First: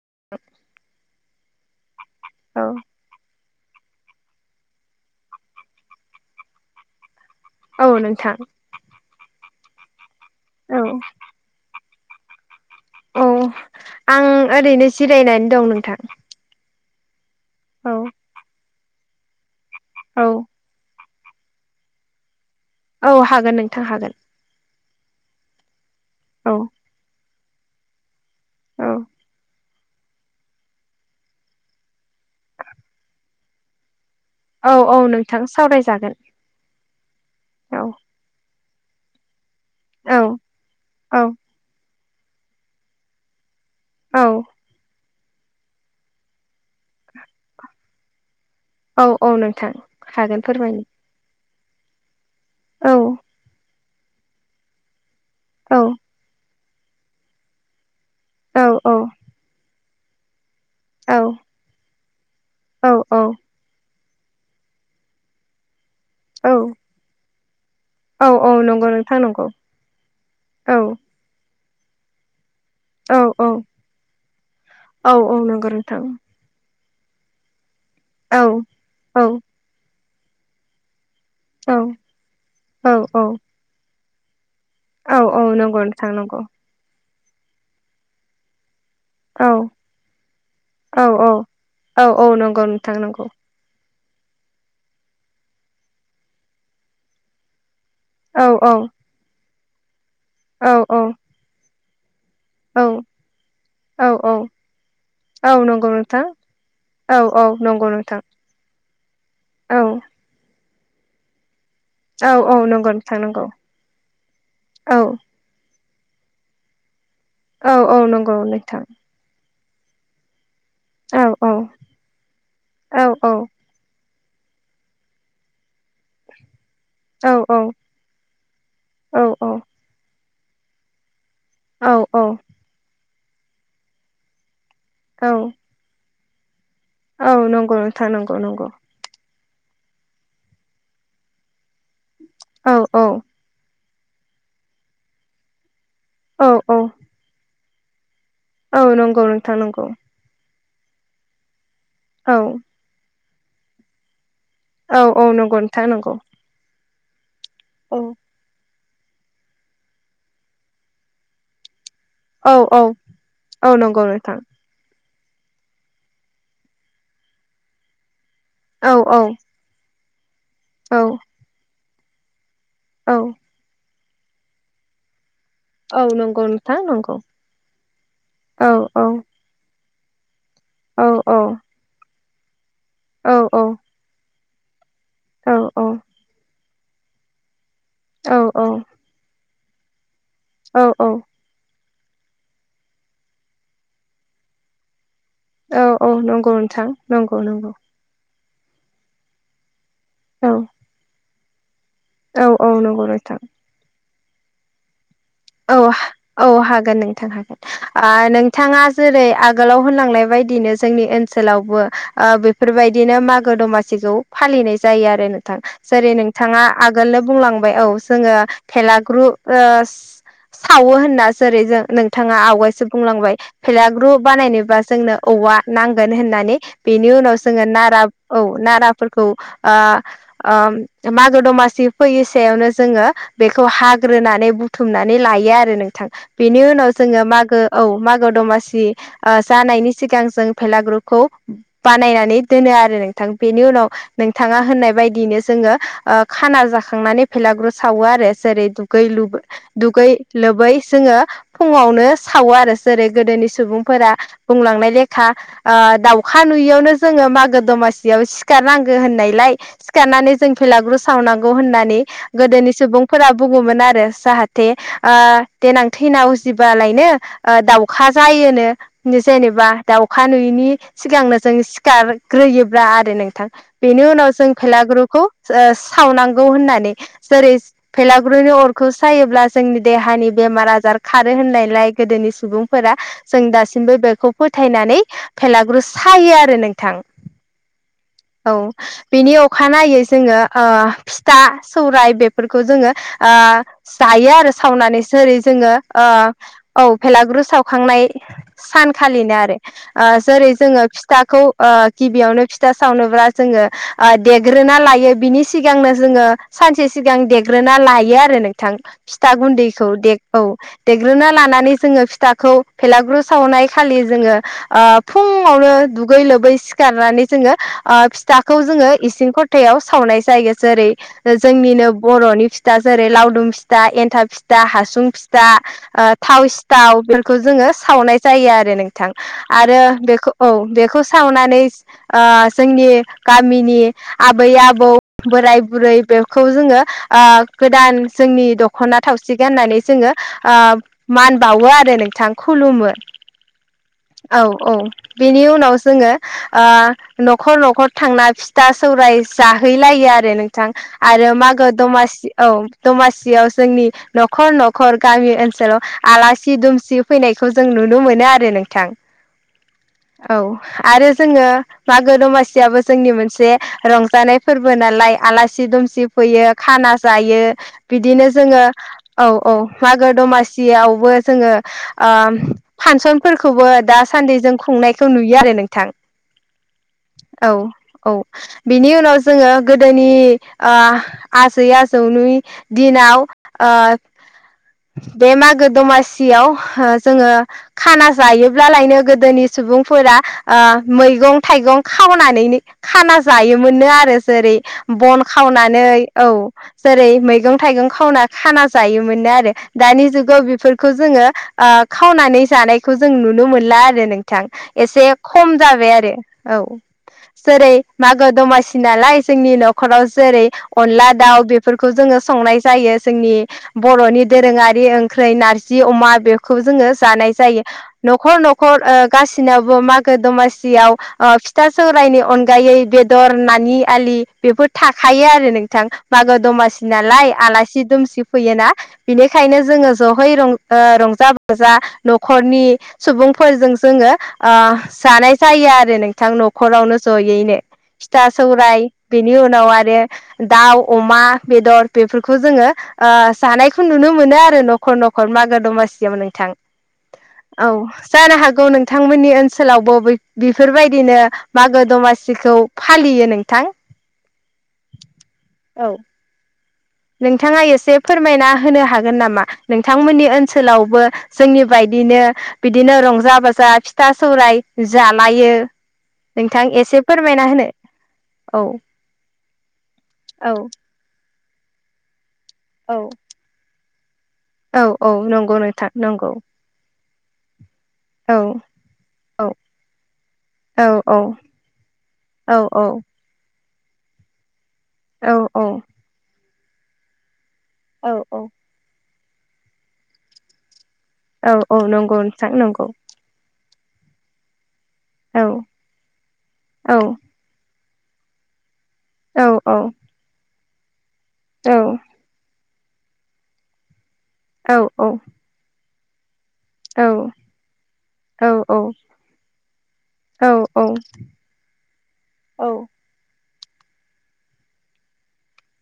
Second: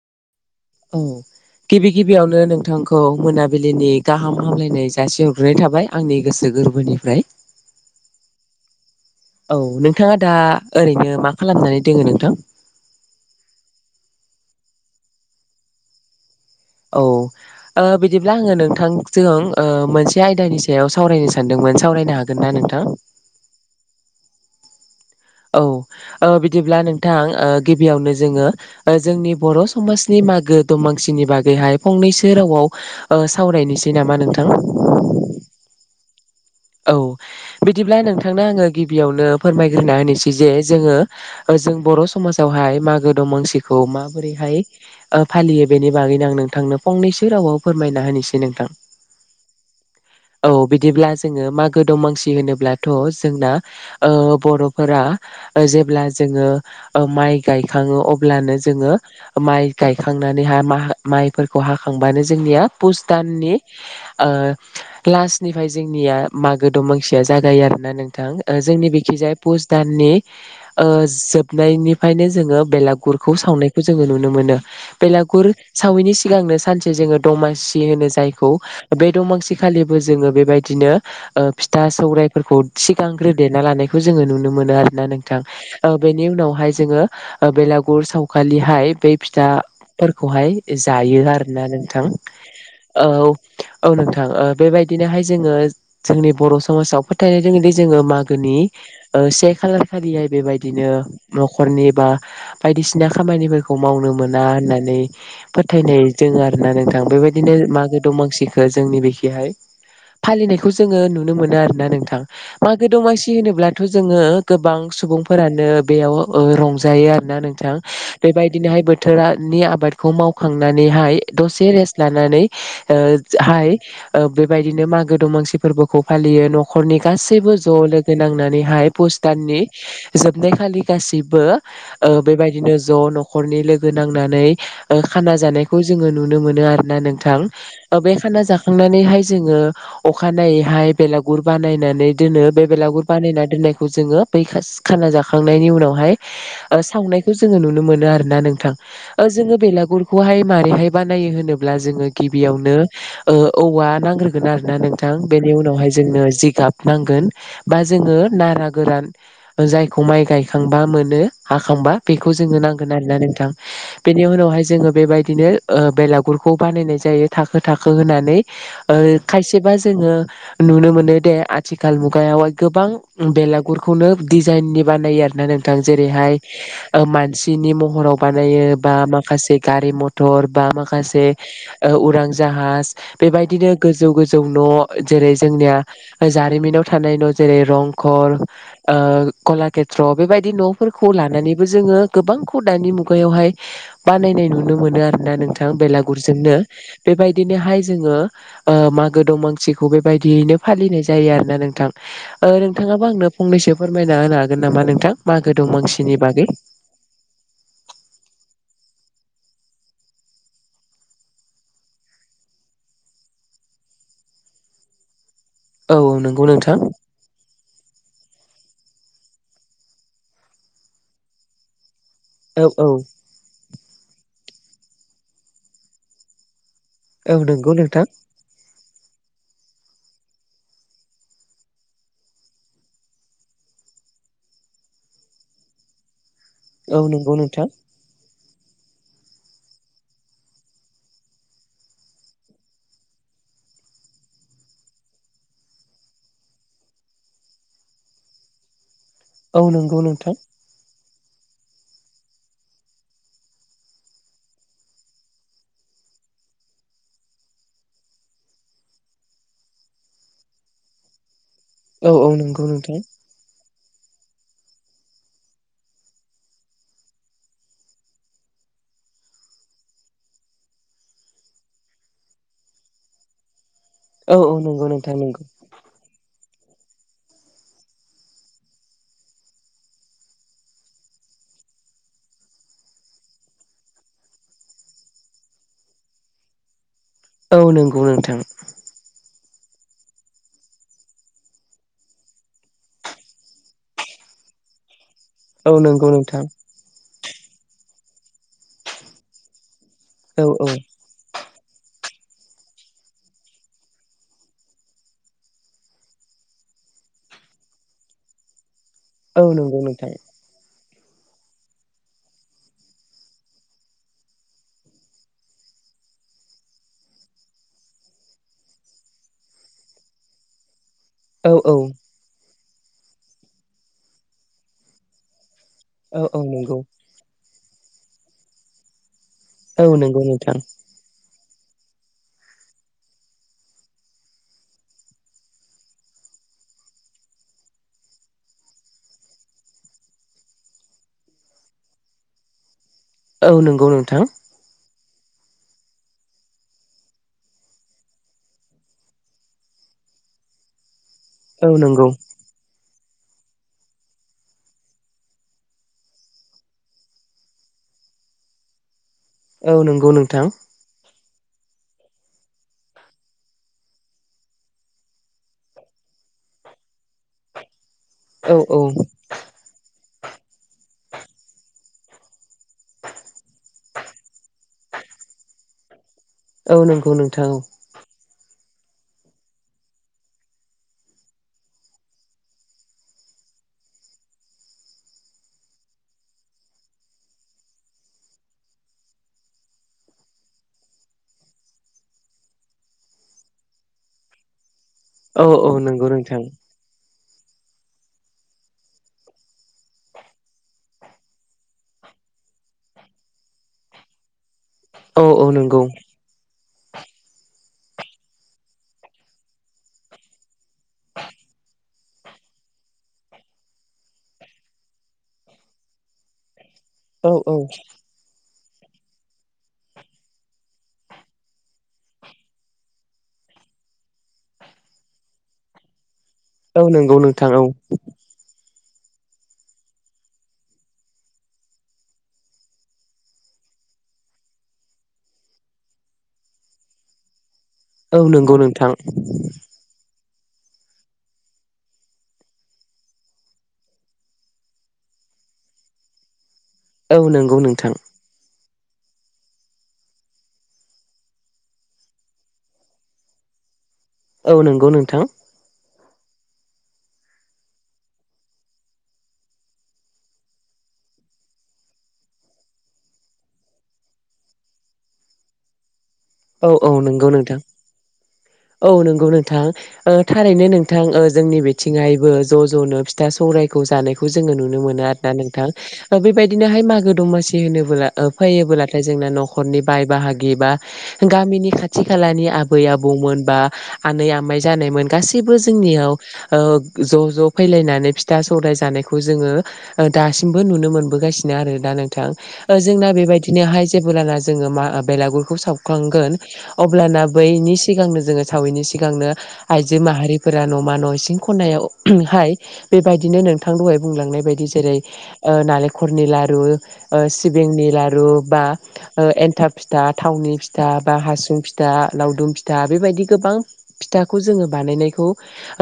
[unintelligible] औ गिबि गिबियावनो औ नोंथांखौ मोनाबि बिलिनि गाहाम हामलायनाय जासि हरग्रोनाय थाबाय आंनि गोसो गोरबोनिफ्राय औ नोथां औ नोंथाङा दा ओरैनो मा खालामनानै दोङो नोंथां औ आं ओरैनो जिरायनानै दं नोंथां औ बिदिब्ला आङो नोंथांजों औ मोनसे आयदानि सायाव सावरायनो सानदोंमोन सावरायनो हागोन। ना नोंथां औ हागोन नोंथां हागोन। औ औ बिदिब्ला नोंथां गिबियावनो जोङो औ जोंनि बर'। समाजनि मागो दमासिनि बागैहाय फंनैसो रावाव सावरायनोसै नामा। नोंथां औ औ नोंथां सावरायजागोन। औ औ बिदिब्ला नोंथांनो आङो गिबियावनो। फोरमायग्रोना औ होनोसै जे जोङो औ जों बर' समाजावहाय मागो दंमा सि। खौ औ माबोरैहाय फालियो बेनि बागैनो आं नोंथांनो फंनैसो रावाव फोरमायना होनोसै। नोंथां औ औ नोंथां हागोन औ फोरमायनो बिदिब्ला जोङो मागो दमासि होनोब्लाथ' औ जोंना बर'फोरा औ जेब्ला जोङो माइ गायखाङो अब्लानो औ औ जोङो माइ। गायखांनानै हा औ माइफोरखौ हाखांबानो जोंनिया पुस दाननि। लास्टनिफ्राय जोंनिया औ मागो दमांसिया जागायो आरो। औ नोंथां औ नंगौ जोंनि नोंथां बिखिजाय नंगौ पुस दाननि औ जोबनायनिफ्रायनो जोङो। औ बेलागुरखौ औ सावनायखौ जोङो नुनो मोनो औ औ बेलागुर नंगौ नोंथां सावैनि सिगांनो सानसे। जोङो दमासि होनो औ जायखौ बे औ दमासि खालिबो जोङो बेबायदिनो। औ फिथा सौरायाइफोरखौ औ सिगांग्रोदेरना लानायखौ जोङो नुनो मोनो। आरोना औ नोंथां औ नंगौ नोंथां बेनि नंगौ उनावहाय जोङो बेलागुर सावखालिहाय। बे औ फिथाफोरखौहाय औ जायो आरोना औ नोंथां नंगौ नोंथां औ। नंगौ औ नोंथां ओ बेबायदिनोहाय जोङो जोंनि बर' समाजाव फोथायनानै। जोङो औ मागोनि औ से खालार खालिहाय औ बेबायदिनो न'खरनि बा। औ बायदिसिना खामानिफोरखौ औ मावनो औ मोना होननानै औ नंगौ फोथायनाय नोंथां दों आरोना नोंथां बे। औ बेबायदिनो औ नंगौ मागो नोंथां दमांसिखौ जोंनि बेखिहाय औ फालिनायखौ जोङो नुनो मोनो आरोखि। ना नोंथां औ औ मागो नंगौ नोंथां दमासि नंगौ होनोब्लाथ' जोङो गोबां औ सुबुंफोरानो। बेयाव रंजायो आरोना औ नोंथां औ नंगौ बेबायदिनोहाय नोंथां बोथोरा। नि आबादखौ मावखांनानैहाय औ औ दसे रेस लानानै ओ औ औ हाय। ओ बेबायदिनो मागो दमानसिफोरबो। खौ फालियो न'खरनि औ गासैबो ज' लोगो नांनानैहाय पुस औ दाननि। जोबनायखालि गासिबो औ औ ओ बेबायदिनो ज' न'खरनि लोगो नांनानै। ओ औ खाना जानायखौ जोङो नुनो मोनो आरोना नोंथां औ नंगौ नोंथां बे नंगौ खाना नंगौ जाखांनानैहाय। जोङो अखानायनायैहाय बेलागुर बानायनानै दोनो बे औ बेलागुर औ बानायनानै दोननाय। खौ जोङो बै खाना जाखांनायनि उनावहाय औ औ सावनायखौ जोङो नुनो मोनो आरो। ना नोंथां औ नंगौ नोंथां जोङो नंगौ बेलागुरखौहाय मारैहाय बानाय होनोबा ब्ला जोङो औ गिबियावनो ओ औवा नांग्रोगोन आरोना। औ थां औ बिनि नंगौ नोंथां उनावहाय नंगौ जोंनो जिगाब नांगोन बा औ जोङो नारा गोरान जायखौ माइ गायखांबा मोनो हाखांबा बेखौ औ जोंनो औ नांगोन आरोना नोंथां औ नंगौ बेनि नोंथां उनावहाय जोङो बेबायदि बिदिनो बेलागुरखौ बानायनाय जायो थाखो थाखो होननानै औ ओ औ खायसेया जों जोङो नुनो औ मोनो दे आथिखाल मुगायावहाय गोबां औ बेलागुर खौनो डिजाइन नि बानायो आरो। ना नोंथां औ जेरैहाय नंगौ नोंथां नंगौ मानसिनि महराव औ बानायो बा माखासे गारि मथर टर बा औ माखासे औ उरां जाहाज औ बेबायदिनो गोजौ गोजौ न'। जेरै औ जोंनिया जारिमिनाव थानाय न' जेरै रंखर औ ओ। कलाकेत्र बेबायदि औ न'फोरखौ लानानैबो जोङो गोबांखौ दानि मुगायावहाय बानायनाय नुनो मोनो आरो। ना नोंथां औ औ नंगौ बेलागुरजोंनो नोंथां नंगौ नंगौ बेबायदिनोहाय जोङो ओ मागो दमासि औ औ बेबायदियैनो फालिनाय जायो आरोना नोंथां औ औ नंगौ नोंथाङाबा आंनो नोंथां फंनैसो फोर फोरमायना होनो हागोन नामा नोंथां। मागो औ दमासिनि औ बागै हागोन नोंथां हागोन ओ नोंथाङा। जेरै आगोलाव होनलांनाय बायदिनो जोंनि ओनसोलावबो ओ बेफोरबायदिनो मागो दमासि जौ फालिनाय जायो आरो नों थां औ जेरै नंगौ नोंथाङा नोंथां आगोलनो बुंलांबाय औ जोङो भेलाग्रु ओस सावो होनना जेरै जों नोंथाङा औ आवगायसो औ बुंलांबाय भेला ग्रु बानायनोबा जोंनो औवा नांगोन होननानै बेनि औ उनाव जोङो नंगौ नोंथां नाराब औ नाराब फोरखौ ओ ओ मागो दमासि फैयै सायावनो जोङो बेखौ हाग ग्रोनानै बुथुमनानै लायो‌ आरो नोंथां बेनि उनाव औ जोङो नंगौ मागो नोंथां औ मागो दमास सि ओ जानायनि सिगां जों भेलागुरखौ बानायनानै दोनो आरो नोंथां बेनि उनाव नोंथाङा होननाय बायदिनो जोङो ओ खाना जाखांनानै भेलागुर सावो आरो जेरै दु दुगै लुगु औ नंगौ दुगै नोंथां लोबै जोङो फुङावनो सावो आरो जेरै गोदोनि सुबुंफोरा बुंलांनाय लेखा ओ दाउख खा नुयियावनो जोङो मागो दमासियाव सिखारनांगो होननायलाय सिखारनानै जों भेलागुर सावनांग गौ होननानै औ औ नंगौ गोदोनि नोंथां सुबुंफोरा बुङोमोन आरो जाहाथ थे ओ देनां थैना उजिबालायनो ओ दाउखा जायोनो नि जेनेब बा दाउखा नुयिनि सिगांनो जों सिखारग्रोयोब्ला आरो नोंथां। बेनि उनाव औ जों औ नंगौ नोंथां भेलागुरखौ नंगौ ओ सावनांग गौ होननानै जेरैस भेलागुरुनि अरखौ सायोब्ला जोंनि देहानि बेमार आजार खारो होननायलाय गोदोनि सुबुंफोरा जों दासिमबो बेखौ फोथ थायनानै भेलागुर सायो आरो नोंथां। औ नंगौ नोंथां औ बिनि औ अखानायै जोङो ओ फिथा सौराय बेफोरखौ जोङो आ जायो आर ओ सावनानैसो जेरै जोङो औ ओ नंगौ नोंथां औ भेलागुर सावखांनाय सानखालिनो आरो ओ औ जेरै औ जोङो फिथाखौ ओ गिबियावनो फिथा सावनोब्ला जोङो ओ देग्रोना लायो बिनि सिगांनो जोङो सानसे सि सिगां देग्रोना लायो आरो नोंथां फिथा औ नंगौ गुन्दैखौ नोंथां दे औ देग्रोना लानानै जोङो फिथाखौ भेलागुर सावनाय खालि जोङो ओ फुङावनो ओ दुगै लोबै सिखारनानै जोङो ओ फिथाखौ जोङो इसिं खथायाव सावनाय जायो जेरै औ औ जोंनिनो बर'नि फिथा जेरै लावदुम फिथा एन्थाब फिथा हासुं फिथा। ओ औ औ थाव नंगौ सिथाव बेफोरखौ जोङो सावनाय जायो आरो नोंथां। आरो औ नंगौ बेखौ औ नोंथां बेखौ सावनान नैस ओ जोंनि गामिनि आबै आबौ बोराय बुरै बेखौ जोङो ओ गोदान जोंनि दख'ना थावसि गान्नानै जोङो ओ मान बावो आरो नोंथां खुलुमो। औ नों औ औ बेनि उनाव जोङो ओ न'खर न'खर थांना फिथा जाहैलाया। आरो नोंथां आरो मागो औ नंगौ दमासि औ दमासियाव जोंनि न'खर न'खर गामि ओनसोलाव आलासि दुमसि फैनायखौ जों नु नुनो मोनो आरो नोंथां। औ नंगौ नोंथां। औ आरो जोङो मागो दमासियाबो जोंनि मोनसे रंजानाय फोरबो नालाय आलासि दुमसिफ फैयो खाना जायो। बिदिनो जोङो औ औ मागो दमासियावबो जोङो ओम फानसनफोरखौबो दासान्दे जों खुंनायखौ नुयो आरो नोंथां। औ नंगौ औ नोंथां। औ बिनि उनाव जोङो गोदोनि ओ आजै आजौनि दिनाव ओ बे मागो दमासियाव ओ जोङो खानाज जायोब्लालायनो गोदोनि सुबुंफोरा ओ मैगं थाइगं खावनानैनो खाना खो जायोमोननो आरो जेरै बन औ औ खावनानै नंगौ नोंथां औ जेरै मैगं थाइगं खावना खाना जायोमोननो आरो दानि जुगाव बेफोरखौ जोङो ओ खावना नानैस जानायखौ जों नुनो मोनला आरो नोंथां एसे औ औ खम नंगौ जाबाय आरो औ [inaudible] जेरै मागो दमासि नालाय, जोंनि न'खराव जेरै अनला, दाउ बेफोरखौ जोङो सं नाय जायो। जोंनि बर'नि दोरोङारि ओंख्रै नारजि अमा बे खौ जोङो औ जानाय औ जायो न'खर न' खर ओ गासिनावबो मागो दमासियाव ओ फिथा सौरायनि अनगायै बेदर ना नि आलि बेफोर थाखायो आरो नोंथां। मागो दमासि औ नंगौ नालाय, नोंथां आलासि दुमसि फैयोना। बिनिखायनो जोङो ज'है ज ओ रंजा बाजा न' खरनि सुबुंफोरजों जोङो ओ जानाय जायो आरो नोंथां न'खरावनो जयैनो। औ फिथा नंगौ सौराय नोंथां बेनि उनाव आरो दाउ, अमा बेदर बेफोरखौ जोङो ओ जानायखौ नुनो मोनो आरो न'खर न'खर मागो दमासियाव नोंथां। नंगौ औ नोंथां जानो हागौ नों थांमोननि ओनसोलावबो बै बेफोरबायदिनो मागो दमासिखौ फालियो नोंथां। औ नंगौ नोंथां। औ। नोंथाङा एसे फोरमायना होनो हागोन नामा? नोंथांमोननि ओनसोलावबो जोंनि बाय दिनो बिदिनो रंजा बाजा फिथा सौराय जालायो। नोंथां औ औ एसे नंगौ फोरमायना नोंथां। होनो औ नंगौ नोंथां। ओ थारैनो औ नोंथां ओ जोंनि बिथिंहायबो ज' ज'नो औ फिथा सौरायखौ जानायखौ जोंङो नुनो मोनो औ आरो ना नंगौ नोंथां। ओ नंगौ बेबायदिनोहाय मागो दमासि सि होनोबोला ओ औ फैयोबोलाथाय जोंना औ न'खरनि बाय बाहागि बा औ औ गामिनि खाथि खालानि औ आबै आबौमोन बा आनै आमाय जानायमोन औ गासैबो जोंनियाव ओ ज' ज' औ फैलायनानै फिथा औ सौराय जानाय खौ जोंङो ओ दासिमबो नुनो मोन बोगासिनो आरो औ दा नंगौ नोंथां। ओ नंगौ जोंना बेबायदिनोहाय जेबोलाना जोंङो मा औ बेलागुरखौ साव खांगोन औ अब्लाना बैनि सिगांनो जोंङो सावैनि सिगांनो औ औ आइजो माहारि फोरा न'मा न' इसिं औ खनायावहाय बेबायदिनो नोंथां दहाय बुंलांनाय बायदि औ जेरैे औ ओ नालेखरनि ला दु औ ओ सिबिंनि लारु औ बा ओ एनथाब फिथा थावनि फि था बा हासुं फिथा, लावदुम फिथा बेफोरबायदि गोबां फिथाखौ जोंङो बानायनायखौ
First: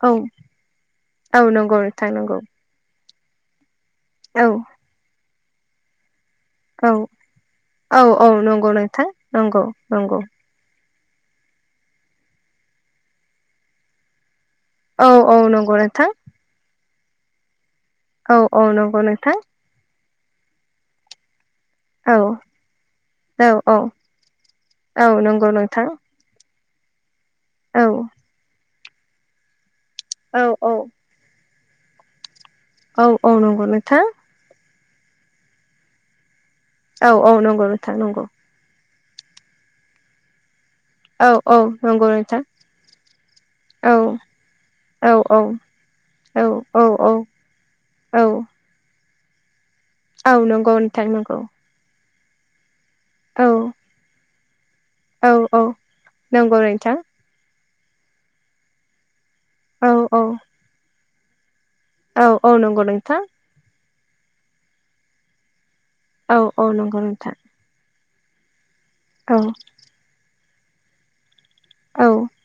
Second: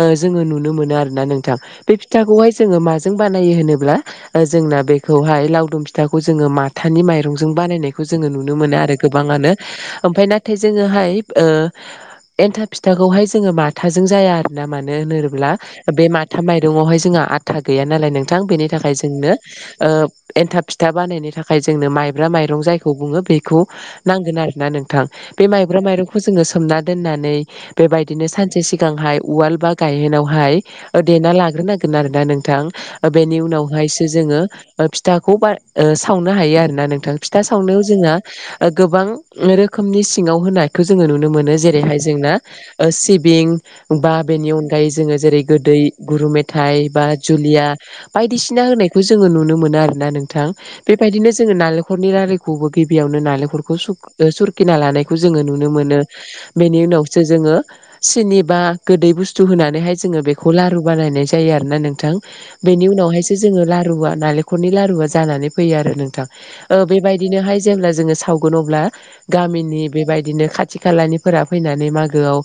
ओ जोंङो नुनो मोनो आरोना औ नोंथां। नंगौ बे नोंथां नंगौ फिथाखौहाय जोंङो माजों बानायो होनोब्ला ओ औ जोंना बेखौहाय लावदुम फिथा खौ जोंङो माथानि औ माइरंजों औ बानायनायखौ औ जोंङो नुनो नंगौ मोनो आरो नोंथां गोबांङानो। नंगौ नंगौ ओमफाय नाथाय जोंङोहाय ओ एन्थाब फिथाखौहाय जोंङो माथाजों जाया ना मानो औ औ होनोरोब्ला, नंगौ बे नोंथां माथा माइरङावहाय जोंङा आथा गैया नालाय औ नोंथां। औ बेनि थाखाय नंगौ जोंनो नोंथां ओ एन्थाब फिथा बानायनो था खाय जोंनो औ माइब्रा माइरं जायखौ बुंङो औ बेखौ औ नांगोन आरो ना औ नोंथां। बे नंगौ माइब्रा नोंथां माइरंखौ जोंङो सोमना दोननानै औ बेबायदिनो सानसे सि गांहाय उवाल बा औ गायहेनावहाय औ ओ देना लाग्रोनांगोन आरोना नों थां। औ ओ औ बेनि नंगौ नोंथां उनावहायसो जोंङो ओ फिथाखौ बा ओ सावनो हायो आ ना औ नोंथां। औ फिथा नंगौ सावनायाव नोंथां जोंहा नंगौ ओ गोबां रोखोमनि सिंङाव होनाय खो जोंङो औ नुनो औ मोनो। जेरैहाय नंगौ जोंना नोंथां ओ सिबिं औ बा बेनि अनगायै औ जोंङो औ जेरै गोदै ओइ, गुरु औ मेथाइ औ बा औ जुलिया औ बायदिसिना होनायखौ जोंङो नुनो मोनो आ ना औ नोंथां नंगौ नोंथां बेबायदिनो नंगौ जोंङो नालेखरनि रारिखौबो गिबियावनो औ नालेंखरखौ सुख ओ सुरख किना लानायखौ औ जोंङो औ नुनो मोनो। नंगौ बेनि नोंथां उनावसो जोंङो सिनि बा गोदै बुस थु औ होनानैहाय जोंङो औ बेखौ लारु बानायनाय जायो आरो ना नोंथां। औ औ नंगौ बेनि नोंथां उनावहायसो जोंङो लारुआ नालेखरनि लारुआ जानानै फैयो आरो नोंथां। औ औ ओ नंगौ नोंथां बेबायदिनोहाय जेब्ला जोंङो सावगोन अब्ला औ गामिनि बेबायदिनो खाथि खालानिफोरा फैनानै औ मागोआव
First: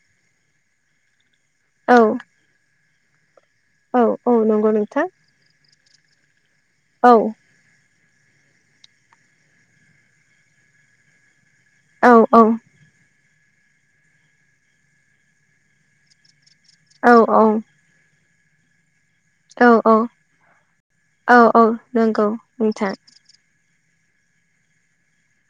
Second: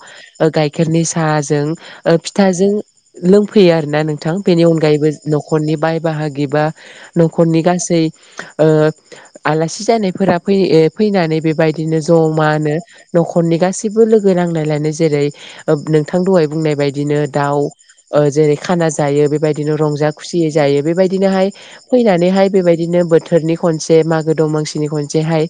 ओ गाइखेरनि सा साजों औ ओ फिथाजों लोंफैयो आरो ना औ औ नोंथां। बेनि नंगौ नोंथां अनगायैबो न'खरनि बाय बाहागि बा औ न'खरनि गासै ओ आलासि जानायफोरा फै ए फैनानै बेबायदिनो औ औ नंगौ नोंथां औ जमानो न'खरनि गासैबो लोगो नांलायनानै जेरै ओ नोंथां दहाय बुंनाय बायदिनो दाउ ओ जेरै खानास जायो बेबायदिनो रंजा खुसियै जायो बेबायदिनोहाय फैनानैहाय बेबायदिनो बोथोरनि खनसे मागो दमांसिनि खनसेहाय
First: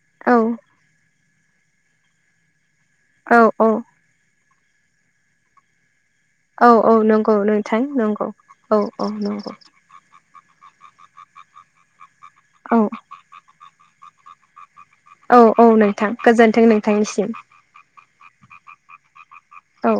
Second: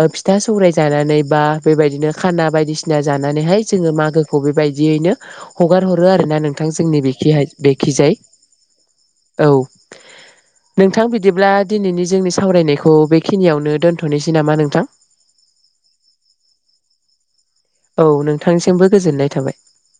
ओ फिथा सौराय जानानै बा बेबायदिनो खाना बायदिसिना जानानैहाय जोङो मागोखौ बेबायदियैनो हगार हर रो आरो ना औ नोंथां औ जोंनि नंगौ बेखिहाय नोंथां बेखिजाय नंगौ औ औ। नंगौ नोंथां बिदिब्ला दिनैनि जोंनि औ सावरायनायखौ बेखिनियावनो दोन्थ'नोसै नामा नोंथां। औ औ नोंथां गोजोन्थों नोंथांनिसिम। औ नोंथांनिसिमबो गोजोननाय थाबाय। औ।